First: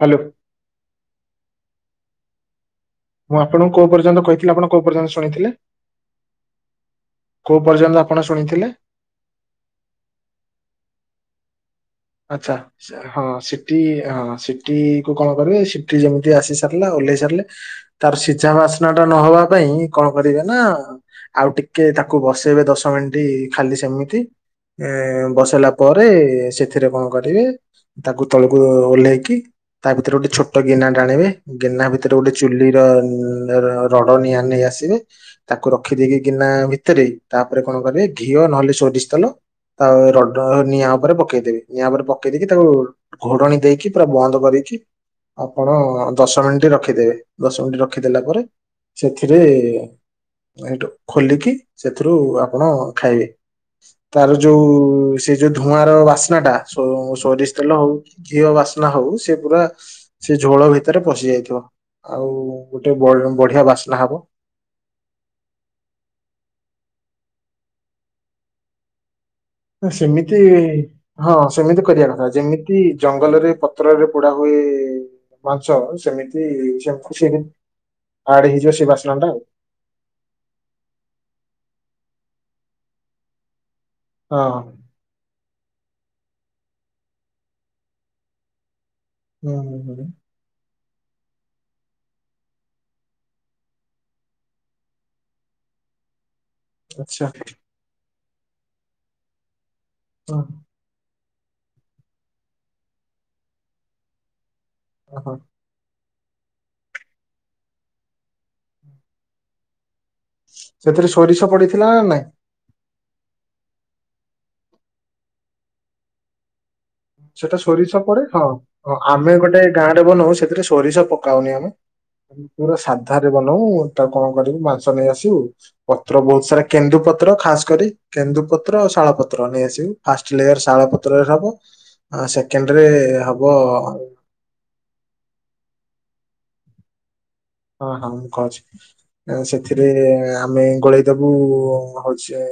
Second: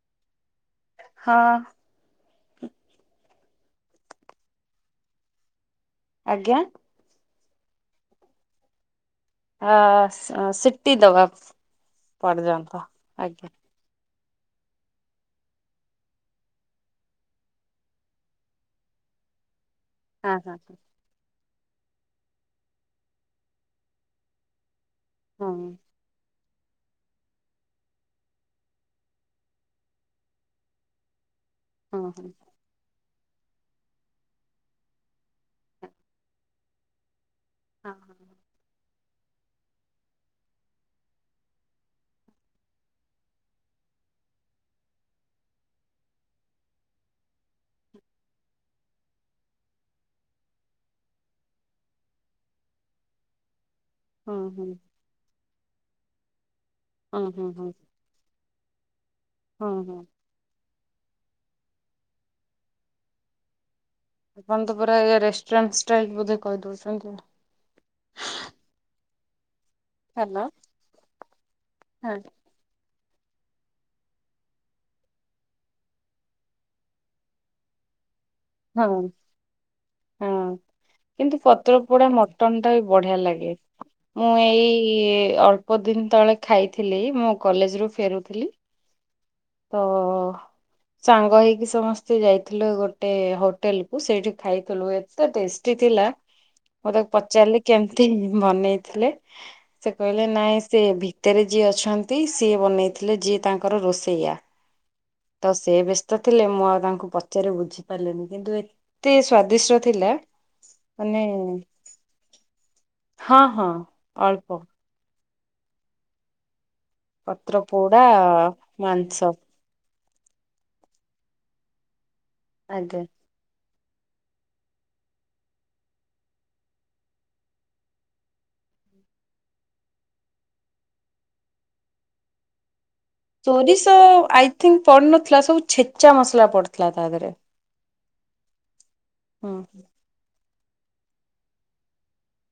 Hello! ହ ମୁଁ ଆପଣଙ୍କୁ କୋଉ ପର୍ଯ୍ୟନ୍ତ କହିଥିଲି ଆପଣ କୋଉ ପର୍ଯ୍ୟନ୍ତ ଶୁଣିଥିଲେ? ଆଜ୍ଞା କୋଉ ପର୍ଯ୍ୟନ୍ତ ଆପଣ ଶୁଣିଥିଲେ? ହ ସିଟି ଦବା ଆଛା ପର୍ଯ୍ୟନ୍ତ ହଁ ଆଜ୍ଞା। ସେଠି ହ ସିଟି କୁ କଣ କରିବେ ସିଟି ଯେମିତି ଆସି ସାରିଲା ଓହ୍ଲେଇ ସାରିଲେ ତାର ସିଝା ବାସ୍ନା ଟା ନହବା ପାଇଁାଇଁ କଣ ହଁ କରିବେ ହଁ ନା ଆଉ ଟିକେ ତାକୁ ବସେଇବେ ଦଶ ମିନିଟ ଖାଲି ସେମିତି, ଏ ବସେଇଲା ପରେ ସେଥିରେ କଣ କରିବେ ତାକୁ ତଳକୁ ଓହ୍ଲେଇକି ତା ଭିତରେ ଗୋଟେ ଛୋଟ ଗିନା ଟାଣିବେ ଗେନା ଭିତରେ ଗୋଟେ ହଁ ଚୁଲି ର ରଡ ନିଆଁ ନେଇ ଆସିବେ ତାକୁ ରଖିଦେଇକି କିନା ଭିତରେ, ତାପରେ କଣ କରିବେ ଘିଅ ନହେଲେ ସୋରିଷ ତେଲ ତା ର ନିଆଁ ଉପରେ ପକେଇଦେବେ। ନିଆ ଉପରେ ପକେଇ ଦେଇକି ତାକୁ ଘୋଡଣ ଦେଇକି ପୁରା ବନ୍ଦ କରିକି ଆପଣ ଦଶ ମିନିଟ ରଖିଦେବେ ଦଶ ମିନିଟ ରଖିଦେଲା ପରେ ସେଥିରେ ଖୋଲିକି ସେଥିରୁ ଆପଣ ଖାଇବେ। ତାର ହଁ ହଁ ଯୋଉ ହଁ ସେଇ ଯୋଉ ଧୂଆଁ ର ବାସ୍ନା ଟା ହଁ ହଁ ସୋରିଷ ହଁ ତେଲ ହଉ ଘିଅ ବାସ୍ନା ହଉ ସେ ପୁରା ହଁ ହଁ ହଁ। ସେ ଝୋଳ ଭିତରେ ଭିତରେ ପଶି ଯାଇଥିବ ଆଉ ଗୋଟେ ବଢିଆ ବାସ ଆପଣ ତ ପୁରା ରେଷ୍ଟାଣ୍ଟ ାଇଲ ବୋଧେ କହିଦଉଛନ୍ତି। ସେମିତି ହାଲୋ ହଁ ସେମିତି କରିବା ହଁ କଥା ଯେମିତି ଜଙ୍ଗଲରେ ପତ୍ରରେ ପୋଡା ହୁଏ। ମାଂସ ସେମିତି ସେମତି ଖୁସି ହଁ ହଁ କିନ୍ତୁ ପତ୍ର ପଡା ମଟନ ଟା ବି ବଢିଆ ଲାଗେ। ମୁଁ ଆଉ ଏଇ ଅଳ୍ପ ବହୁତଦିନ ତଳେ ଖାଇଥିଲି ମୁଁ କଲେଜ ରୁ ଫେରୁଥିଲି। ହଁ ହ। ତ ସାଙ୍ଗ ହେଇକି ସମସ୍ତେ ଯାଇଥିଲେୁ ଗୋଟେ ହୋଟେଲ କୁ ସେଇଠି ଖାଇଥିଲୁ ଏତେ ଟେଷ୍ଟି ଥି ଥିଲା। ମୁଁ ତାକୁ ଆଚ୍ଛା ପଚାରିଲି କେମିତି ବନେଇଥିଲେ ସେ କହିଲେ ଓ ନାଇଁ ଓହୋ ସେ ଭ ଭୀତରେ ଯିଏ ଅଛନ୍ତି ସିଏ ବନେଇଥିଲେ ଯିଏ ତାଙ୍କର ରୋଷେଇଆ। ତ ସେ ବି ଥିଲେ ମୁଁ ଆଉ ତାଙ୍କୁ ପଚାରି ବୁଝିପାରିଲିନି କିନ୍ତୁ ଏତେ ସ୍ଵାଦିଷ୍ଟ ଥିଲା ସେଥିରେ ମାନେ ସୋରିଷ ପଡିଥିଲା ନା ନାଇଁ ହଁ ହଁ ଅଳ୍ପ ସେଟା ପତ୍ର ସୋରିଛ ପୋଡା ପରେଡେ ହଁ ମାଂସ ଆମେ ଗୋଟେ ଗାଁ ବନଉ ସେଥିରେ ସୋରିଷ ପକାଉନି ଆମେ ପୁରା ଆଜ୍ଞା ସାଧାରେ ବନଉ କଣ କରିବୁ ମାଂସ ନେଇ ଆସିବୁ ପତ୍ର ବହୁତ ସାରା କେନ୍ଦୁପତ୍ର ଖାସ କରି କେନ୍ଦୁପତ୍ର ଶାଳ ପତ୍ର ନେଇ ଆସିବୁ ଫାଷ୍ଟଲେୟର ଶାଳ ପତ୍ରରେ ହବ ସେକେଣ୍ଡରେ ହବ ସୋରିଷ ଆଇଥିଙ୍କ ପଡିନଥିଲା ସବୁ ଛେଚା ମସଲା ପଡିଥିଲା ତା ଦେହରେ। ହଁ ହଁ ମୁଁ କହୁଛି ହୁଁ। ସେଥିରେ ଆମେ ଗୋଳେଇଦବୁ ହଉଛି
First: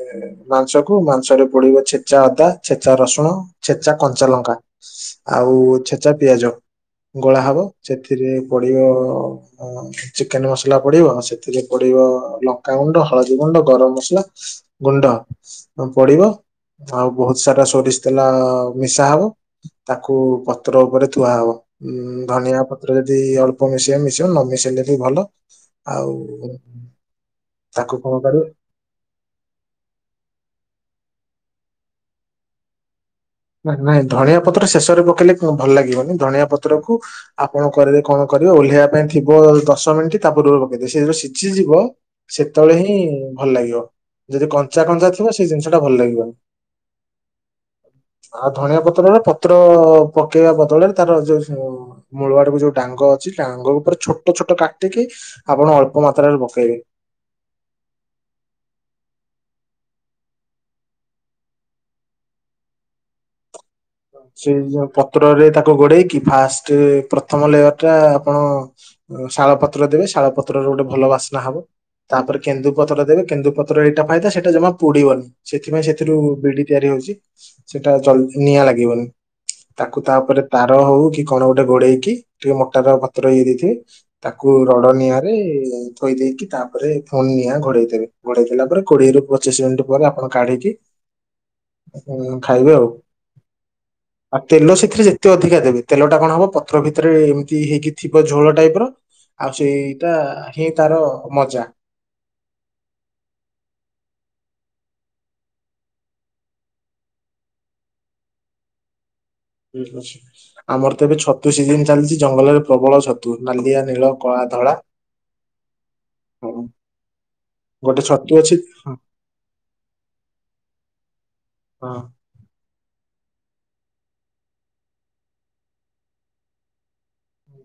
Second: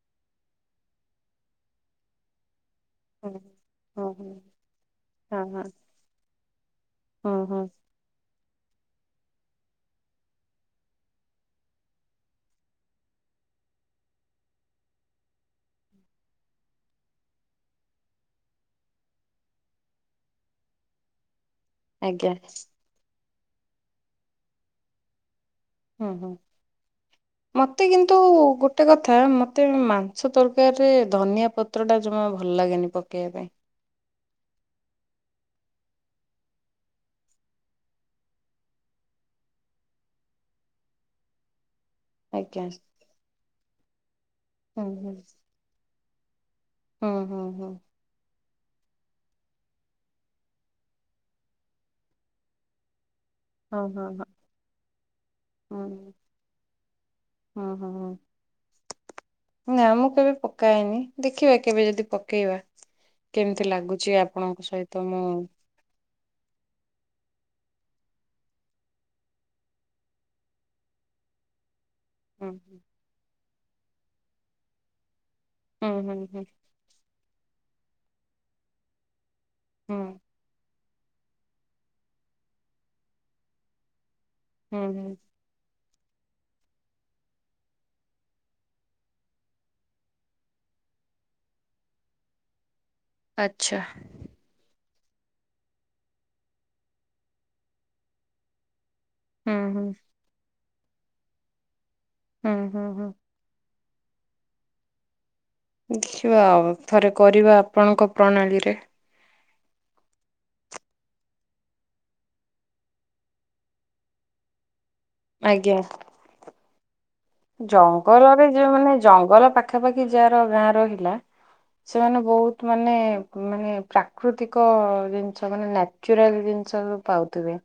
ମାଂସକୁ ମାଂସରେ ପଡିବ ଛେଚା ଅଦା ଛେଚା ହୁଁ ରସୁଣ ଛେଚା ହୁଁ କଞ୍ଚା ହୁଁ ଲଙ୍କା ହଁ ଆଉ ହଁ ଛେଚା ପିଆଜ ହୁଁ ଗୋଳା ହବ ହୁଁ ସେଥିରେ ପଡିିବ ହ ଚିକେନ ମସଲା ପଡିବ ସେଥିରେ ପଡିବ ଲଙ୍କାଗୁଣ୍ଡ ହଳଦୀ ଗୁଣ୍ଡ ଗରମ ମସଲା ଗୁଣ୍ଡ ପଡିବ। ଆଉ ବହୁତ ସାରା ସୋରିଷତେଲା ମିଶା ହବ ତାକୁ ପତ୍ର ଉପରେ ଥୁଆ ହବ। ଉଁ ଆଜ୍ଞା ଧନିଆ ପତ୍ର ଯଦି ଅଳ୍ପ ମିଶେଇ ମିଶେଇ ନ ମିଶେଇଲେ ବି ଭଲ ଆଉ ହୁଁ ହୁଁ। ମତେ ତାକୁ କଣ କିନ୍ତୁ କରିବ ଗୋଟେ କଥା ମତେ ମାଂସ ତରକାରୀ ରେ ଧନିଆ ପତ୍ର ଟା ଜମା ଭଲ ଲାଗେନି ପ ପକେଇବା ନାଇଁ ନାଇଁ ଧଣିଆ ପତ୍ର ଶେଷରେ ପକେଇଲେ ଭଲ ଲାଗିବନି ଧନଆ ପତ୍ର କୁ ଆପଣ କରିବେ କଣ କରିବେ ଓଲେହିବା ପାଇଁ ଥିବ ଦଶ ମିନିଟ୍ ତା ପୂବରୁ ପକେଇଦି ସେ ଯୋଉ ସିଝିଯିବ ପାଇଁ ଆଜ୍ଞା ସେତେବେଳେ ହିଁ ଭଲ ଲାଗିବ ଯଦି କଞ୍ଚା କଞ୍ଚା ଥିବ ସେଇ ଜିନିଷ ଟା ଭଲ ଲାଗିବନି। ହଁ ହୁଁ ହଁ ଆଉ ଧଣିଆ ପତ୍ରରେ ପତ୍ର ପକେଇବା ବଦଳରେ ତାର ଯୋଉ ମୂଳଆ ଟକୁ ଯୋଉ ଡାଙ୍ଗ ବଝ ଆଙ୍ଗ ହଁ ଉପରେ ହଁ ହଁ ଛୋଟ ଛୋଟ କାଟିକି ଆପଣ ଅଳ୍ପ ହୁଁ। ମାତ୍ରାରେ ପକେଇବେ। [inaudible] ହୁଁ ହୁଁ ହୁଁ ନା ମୁଁ କେବେ ପକା ହେନି ଦେଖିବା କେବେ ଯଦି ପକେଇବା କେମିତି ଲାଗୁଛି। ସେ ଆପଣଙ୍କ ଯ ସହିତ ମୁଁ ପତ୍ରରେ ତାକୁ ଗୋଡେଇକି ଫାଷ୍ଟ ପ୍ରଥମ ଲେୟର ଟା ଆପଣ ଶାଳ ପତ୍ର ଦେବେ ଶାଳ ପତ୍ରର ଗୋଟେ ଭଲ ବାସ୍ନା ହବ। ତାପରେ ହୁଁ କେନ୍ଦୁପତ୍ର ଦେବେ କେନ୍ଦୁପତ୍ର ଏଇଟା ଫାଇଦା ସେଇଟା ଜମା ପୋଡିବନି। ସେଥିପାଇଁ ହୁଁ ହୁଁ ସେଥିରୁ ହୁଁ ବିଡି ତିଆରି ହଉଛି ସେଟା ଜଲ ନିଆଁ ଲାଗିବନି। ତାକୁ ହୁଁ। ତାପରେ ତାର ହଉ କି କଣ ଗୋଟେ ଘୋଡେଇକି ଟିକେ ମୋଟା ର ପତ୍ର ହେଇ ଦେଇଥିବେ। ତାକୁ ହୁଁ ରଡ ହୁଁ ନିଆଁରେ ଥୋଇ ଦେଇକି ତାପରେ ଫୋନ ନିଆଁ ଘଡେଇ ଦେବେ ଘଡେଇ ଦେଲା ପରେ କୋଡିଏରୁୁ ପଚିଶ ମିନିଟ୍ ପରେ ଆପଣ କାଢିକି ହଁ ଖାଇବେ ଆଉ। ଆଚ୍ଛା ରେ ଯେତେ ଅଧିକା ଦେବେ ତେଲ ଟା କଣ ହବ ପଥର ଭିତରେ ଏମିତି ହେଇକି ଥିବ ଝୋଳ ଟାଇପର ଆଉ ହୁଁ ହୁଁ ସେଇଟା ହିଁ ତାର ମଜା। ହୁଁ ହୁଁ ହୁଁ ଦେଖିବା ଆଉ ଥରେ କରିବା ଆପଣଙ୍କ ପ୍ରଣାଳୀରେ। ଅ ଆମର ତ ଏବେ ଛତୁ ସିଜନ ଚାଲିଛି ଜଙ୍ଗଲରେ ପ୍ରବଳ ଛତୁ ନାଲିଆ ନୀଳ କଳା। ଧଳା ଆଜ୍ଞା ହୁଁ ଜଙ୍ଗଲରେ ଯୋଉ ମାନେ ଜଙ୍ଗଲ ପାଖାପାଖି ଯାହାର ଗାଁ ରହିଲା ହଁ। ସେମାନେ ବହୁତ ମାନେ ମାନେ ପ୍ରାକୃତିକ ଜିନିଷ ମାନେ ନ୍ୟାଚୁରାଲ ଜିନିଷ ପାଉଥିବେ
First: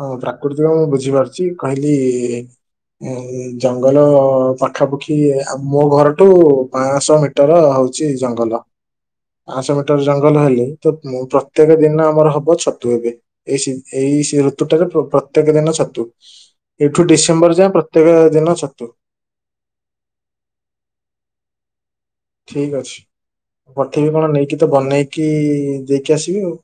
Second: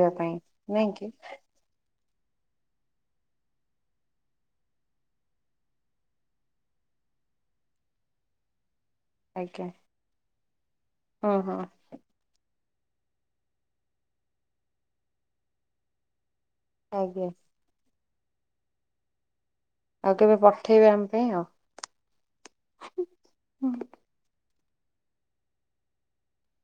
ହଁ ପାଇଁ ପ୍ରାକୃତିକ ମୁଁ ନାଇଁ କି ବୁଝିପାରୁଛି କହିଲି ଜଙ୍ଗଲ ପାଖାପାଖି ମୋ ଘରଠୁ ପାଅଂଶହ ମିଟର ହଉଛି ଜଙ୍ଗଲ ଆଜ୍ଞା ପାଁଶହ ମିଟର ଜଙ୍ଗଲ ହେଲି ତ ହଁ ହଁ ପ୍ରତ୍ୟେକ ଦିନ ଆମର ହବ ଛତୁ ତ ଏବେ ଏଇ ସିଂ ଏଇ ଋତୁଟାରେ ପ୍ରତ୍ୟେକ ଦିନ ଛତୁ ଏଠୁ ଆଜ୍ଞା ଡିସେମ୍ବର ଯାଏଁ ପ୍ରତ୍ୟେକ ଦିନ ଛତୁ ଆଉ କେବେ ପଠେଇବେ ଆମ ପାଇଁ ଆଉ ଠିକ ଅଛି ପଠେଇବି କଣ ନେଇକି ତ ବନେଇକି ଦେଇକି ଆସିବି ଆଉ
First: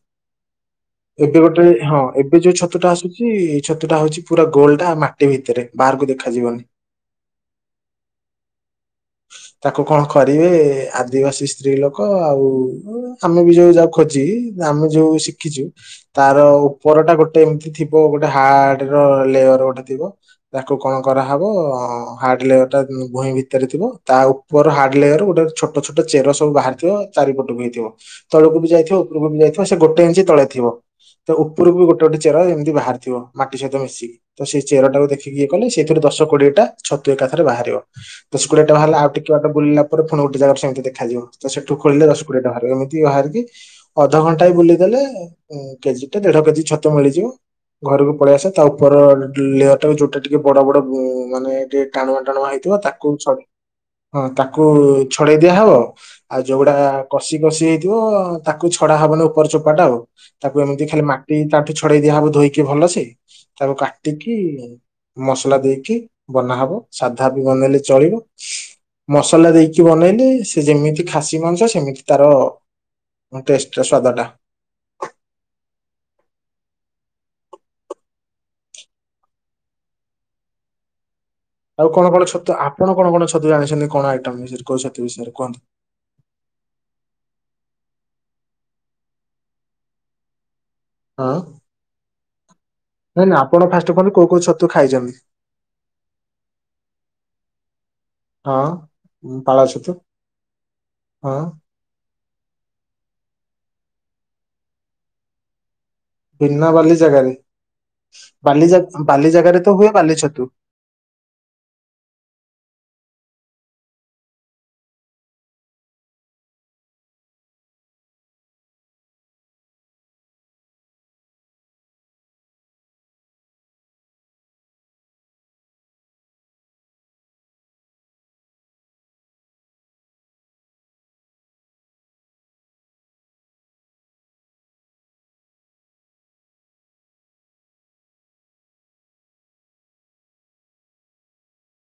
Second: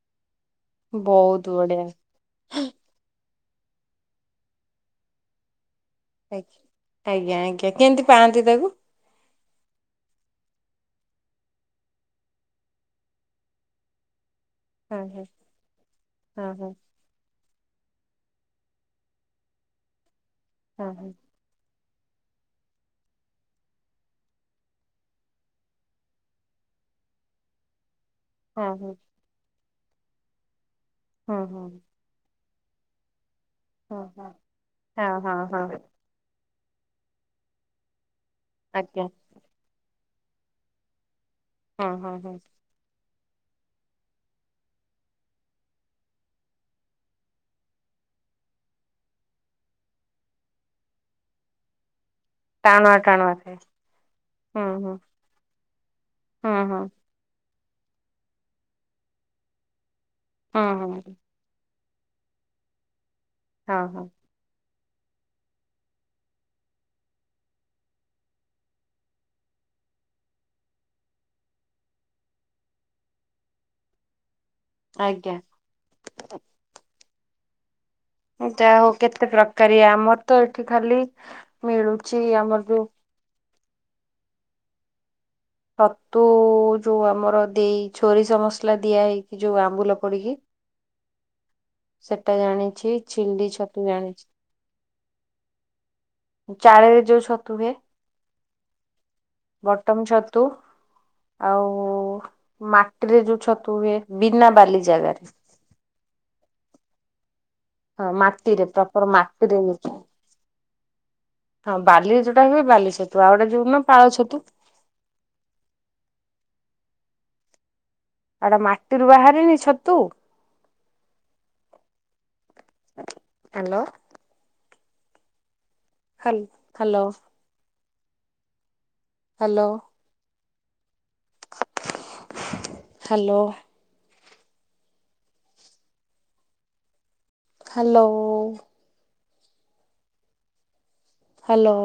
ଏବେ ବହୁତ ଗୋଟେ ବଢିଆ ହଁ ଏବେ ଯୋଉ ଛତୁ ଟା ଆସୁଛି ଇ ଛତୁଟା ହଉଛି ପୁରା ଗୋଲଟା ମାଟି ଭିତରେ ବାହାରକୁ ଆା ଦେଖାଯିବନି ଆଜ୍ଞା ଆଜ୍ଞା କେମିତି ପାଆନ୍ତି ତାକୁ ଶୁ ତାକୁ କଣ କରିବେ ଆଦିବାସୀ ସ୍ତ୍ରୀ ଲୋକ ଆଉ ଆମେ ବି ଯୋଉ ଯା ଖୋଜି ଆମେ ହଁ ଯୋଉ ହଁ ଶିଖିଛୁ ତାର ହଁ ଉପର ଟା ଗୋ ଗୋଟେ ଏମିତି ଥିବ ଗୋଟେ ହାର୍ଡ ର ଲେୟର ଗୋଟେ ଥିବ ତାକୁ ହଁ କଣ କରାହେବ ହାର୍ଡ ଲେୟର ଟା ଭୂଇଁ ଭିତରେ ଥିବ ତା ଉପର ହାର୍ଡ ଲେୟର୍ ଗୋଟେ ଛୋଟ ଛୋଟ ଚେର ସବୁ ବାହାରିଥିବ ଚାରିପଟକୁ ହେଇଥିବ ତଳକୁ ବି ହଁ ହଁ ଯାଇଥିବ ଉପରକୁ ବି ଯାଇଥିବ ସେ ଗୋଟେ ଇଞ୍ଚି ତଳେ ଥ ତ ହଁ ହଁ ହଁ ଉପରକୁ ଗୋଟେ ଗୋଟେ ଚେର ଏମିତି ତି ବାହାରି ଥିବ ମାଟି ସହିତ ହଁ ମିଶିକି ହଁ। ତ ସେଇ ଚେର ଟାକୁ ହଁ ଦେଖିକି ହଁ ଏ କଲେ ହଁ ସେଇଥିରୁ ଦଶ କୋଡିଏ ଟା ଛତୁ ଏକାଥରେ ବାହାରିବ ଦସ୍ କୋଡ଼ିଏଟା ବାହାରିଲା ଆଜ୍ଞା ଆଉ ଟିକେ ବାଟ ବୁଲିଲା ପରେ ପୁଣି ଗୋଟେ ଜାଗାରେ ସେମିତି ଦେଖାଯିବ ତ ସେଠୁ ହଁ ଖୋଳିଲେ ହଁ ଦଶ ହଁ କୋଡିଏ ଟା ବାହାରିବ ଏମତି ବାହାରି କି ଅଧଘଣ୍ଟାଏ ବୁଲିଦେଲେ କେଜି ଟା ଦେଢ କେଜି ଛତୁ ମିଳିଯିବ ଘରକୁ ପଳେଇ ଆସେ ତା ଉପର ଲେୟର ଟା ଯୋଉଟା ଟିକେ ବଡ ବଡ ମାନେ କେ ଟାଣୁଆ ଟାଣୁଆ ହେଇଥିବ ତାକୁ ଟାଣୁଆ ଛଡ ଥାଏ ହଁ ତାକୁ ହୁଁ ହୁଁ ଛଡେଇ ଦିଆହବ, ଆଉ ହୁଁ ଯୋଉଗୁଡା ହୁଁ କଷି କଷି ହେଇଥିବ ତାକୁ ଛଡା ହବନି, ଉପର ଚୋପା ଟା ଆଉ ତାକୁ ହୁଁ ଏମିତି ଖାଲି ହୁଁ ମାଟି ତାଟି ଛଡେଇ ଦିଆ ହବ ଧୋଇକି, ଭଲସେ ତାକୁ ହଁ ହଁ। କାଟିକି ମସଲା ଦେଇକି ବନାହବ, ସାଧା ବି ବନେଇଲେ ଚଳିବ ମସଲା ଦେଇକି ବନେଇଲେ ସେ ଯେମିତି ଖାସି ମାଂସ ସେମିତି ତାର ଟେଷ୍ଟ୍ ର ସ୍ଵାଦ ଟା ଆଜ୍ଞା। ଏଟା ହଉ କେତେ ପ୍ରକାରିଆ ଆମର ତ ଏଠି ଖାଲି ଆଉ କଣ ମିଳୁଛି କଣ ଛତୁ ଆମର ଯୋଉ ଆପଣ କଣ କଣ ଛତୁ ଜାଣିଛନ୍ତି, କଣ ଆଇଟମ ବିଷୟରେ କୋଉ ଛତୁ ବିଷୟରେ କୁହନ୍ତୁ ଛତୁ ଯୋଉ ଆମର ଦେଇ ଛୋରିସ ମସଲା ଦିଆ ହେଇକି, ଯୋଉ ଆମ୍ବୁଲ ପଡିକି ହଁ। ସେଟା ଜାଣି ନାଇଁ ନାଇଁ ଆପଣ ଫାଷ୍ଟ ଅଫ୍ ଅଲ୍ କୋଉ କୋଉ ଛତୁ ଖାଇଛନ୍ତି ଚାଳେରେ ଯୋଉ ଛତୁ ହୁଏ ହଁ। ଉଁ, ପାଳ ବଟମ ଛତୁ ହଁ ଆଉ ମାଟିରେ ଯୋଉ ଛତୁ ହୁଏ ବିନା ବାଲି ଜାଗାରେ ବିନା ବାଲି ଜାଗାରେ ହଁ ବାଲି ମାଟିରେ, ଜା ପ୍ରପର ବାଲି ମାଟିରେ ଜାଗାରେ ତ ହୁଏ ବାଲି ଛତୁ। ହଁ ବାଲିରେ ଯୋଉଟା ହୁଏ। ବାଲି ଛତୁ ଆଉ ଗୋଟେ ଯୋଉ ନା ପାଳ ଛତୁ ଆଡ ମାଟିରୁ ବାହାରନି ଛତୁ ହାଲୋ। ହ hello. Hello. Hello. Hello. Hello.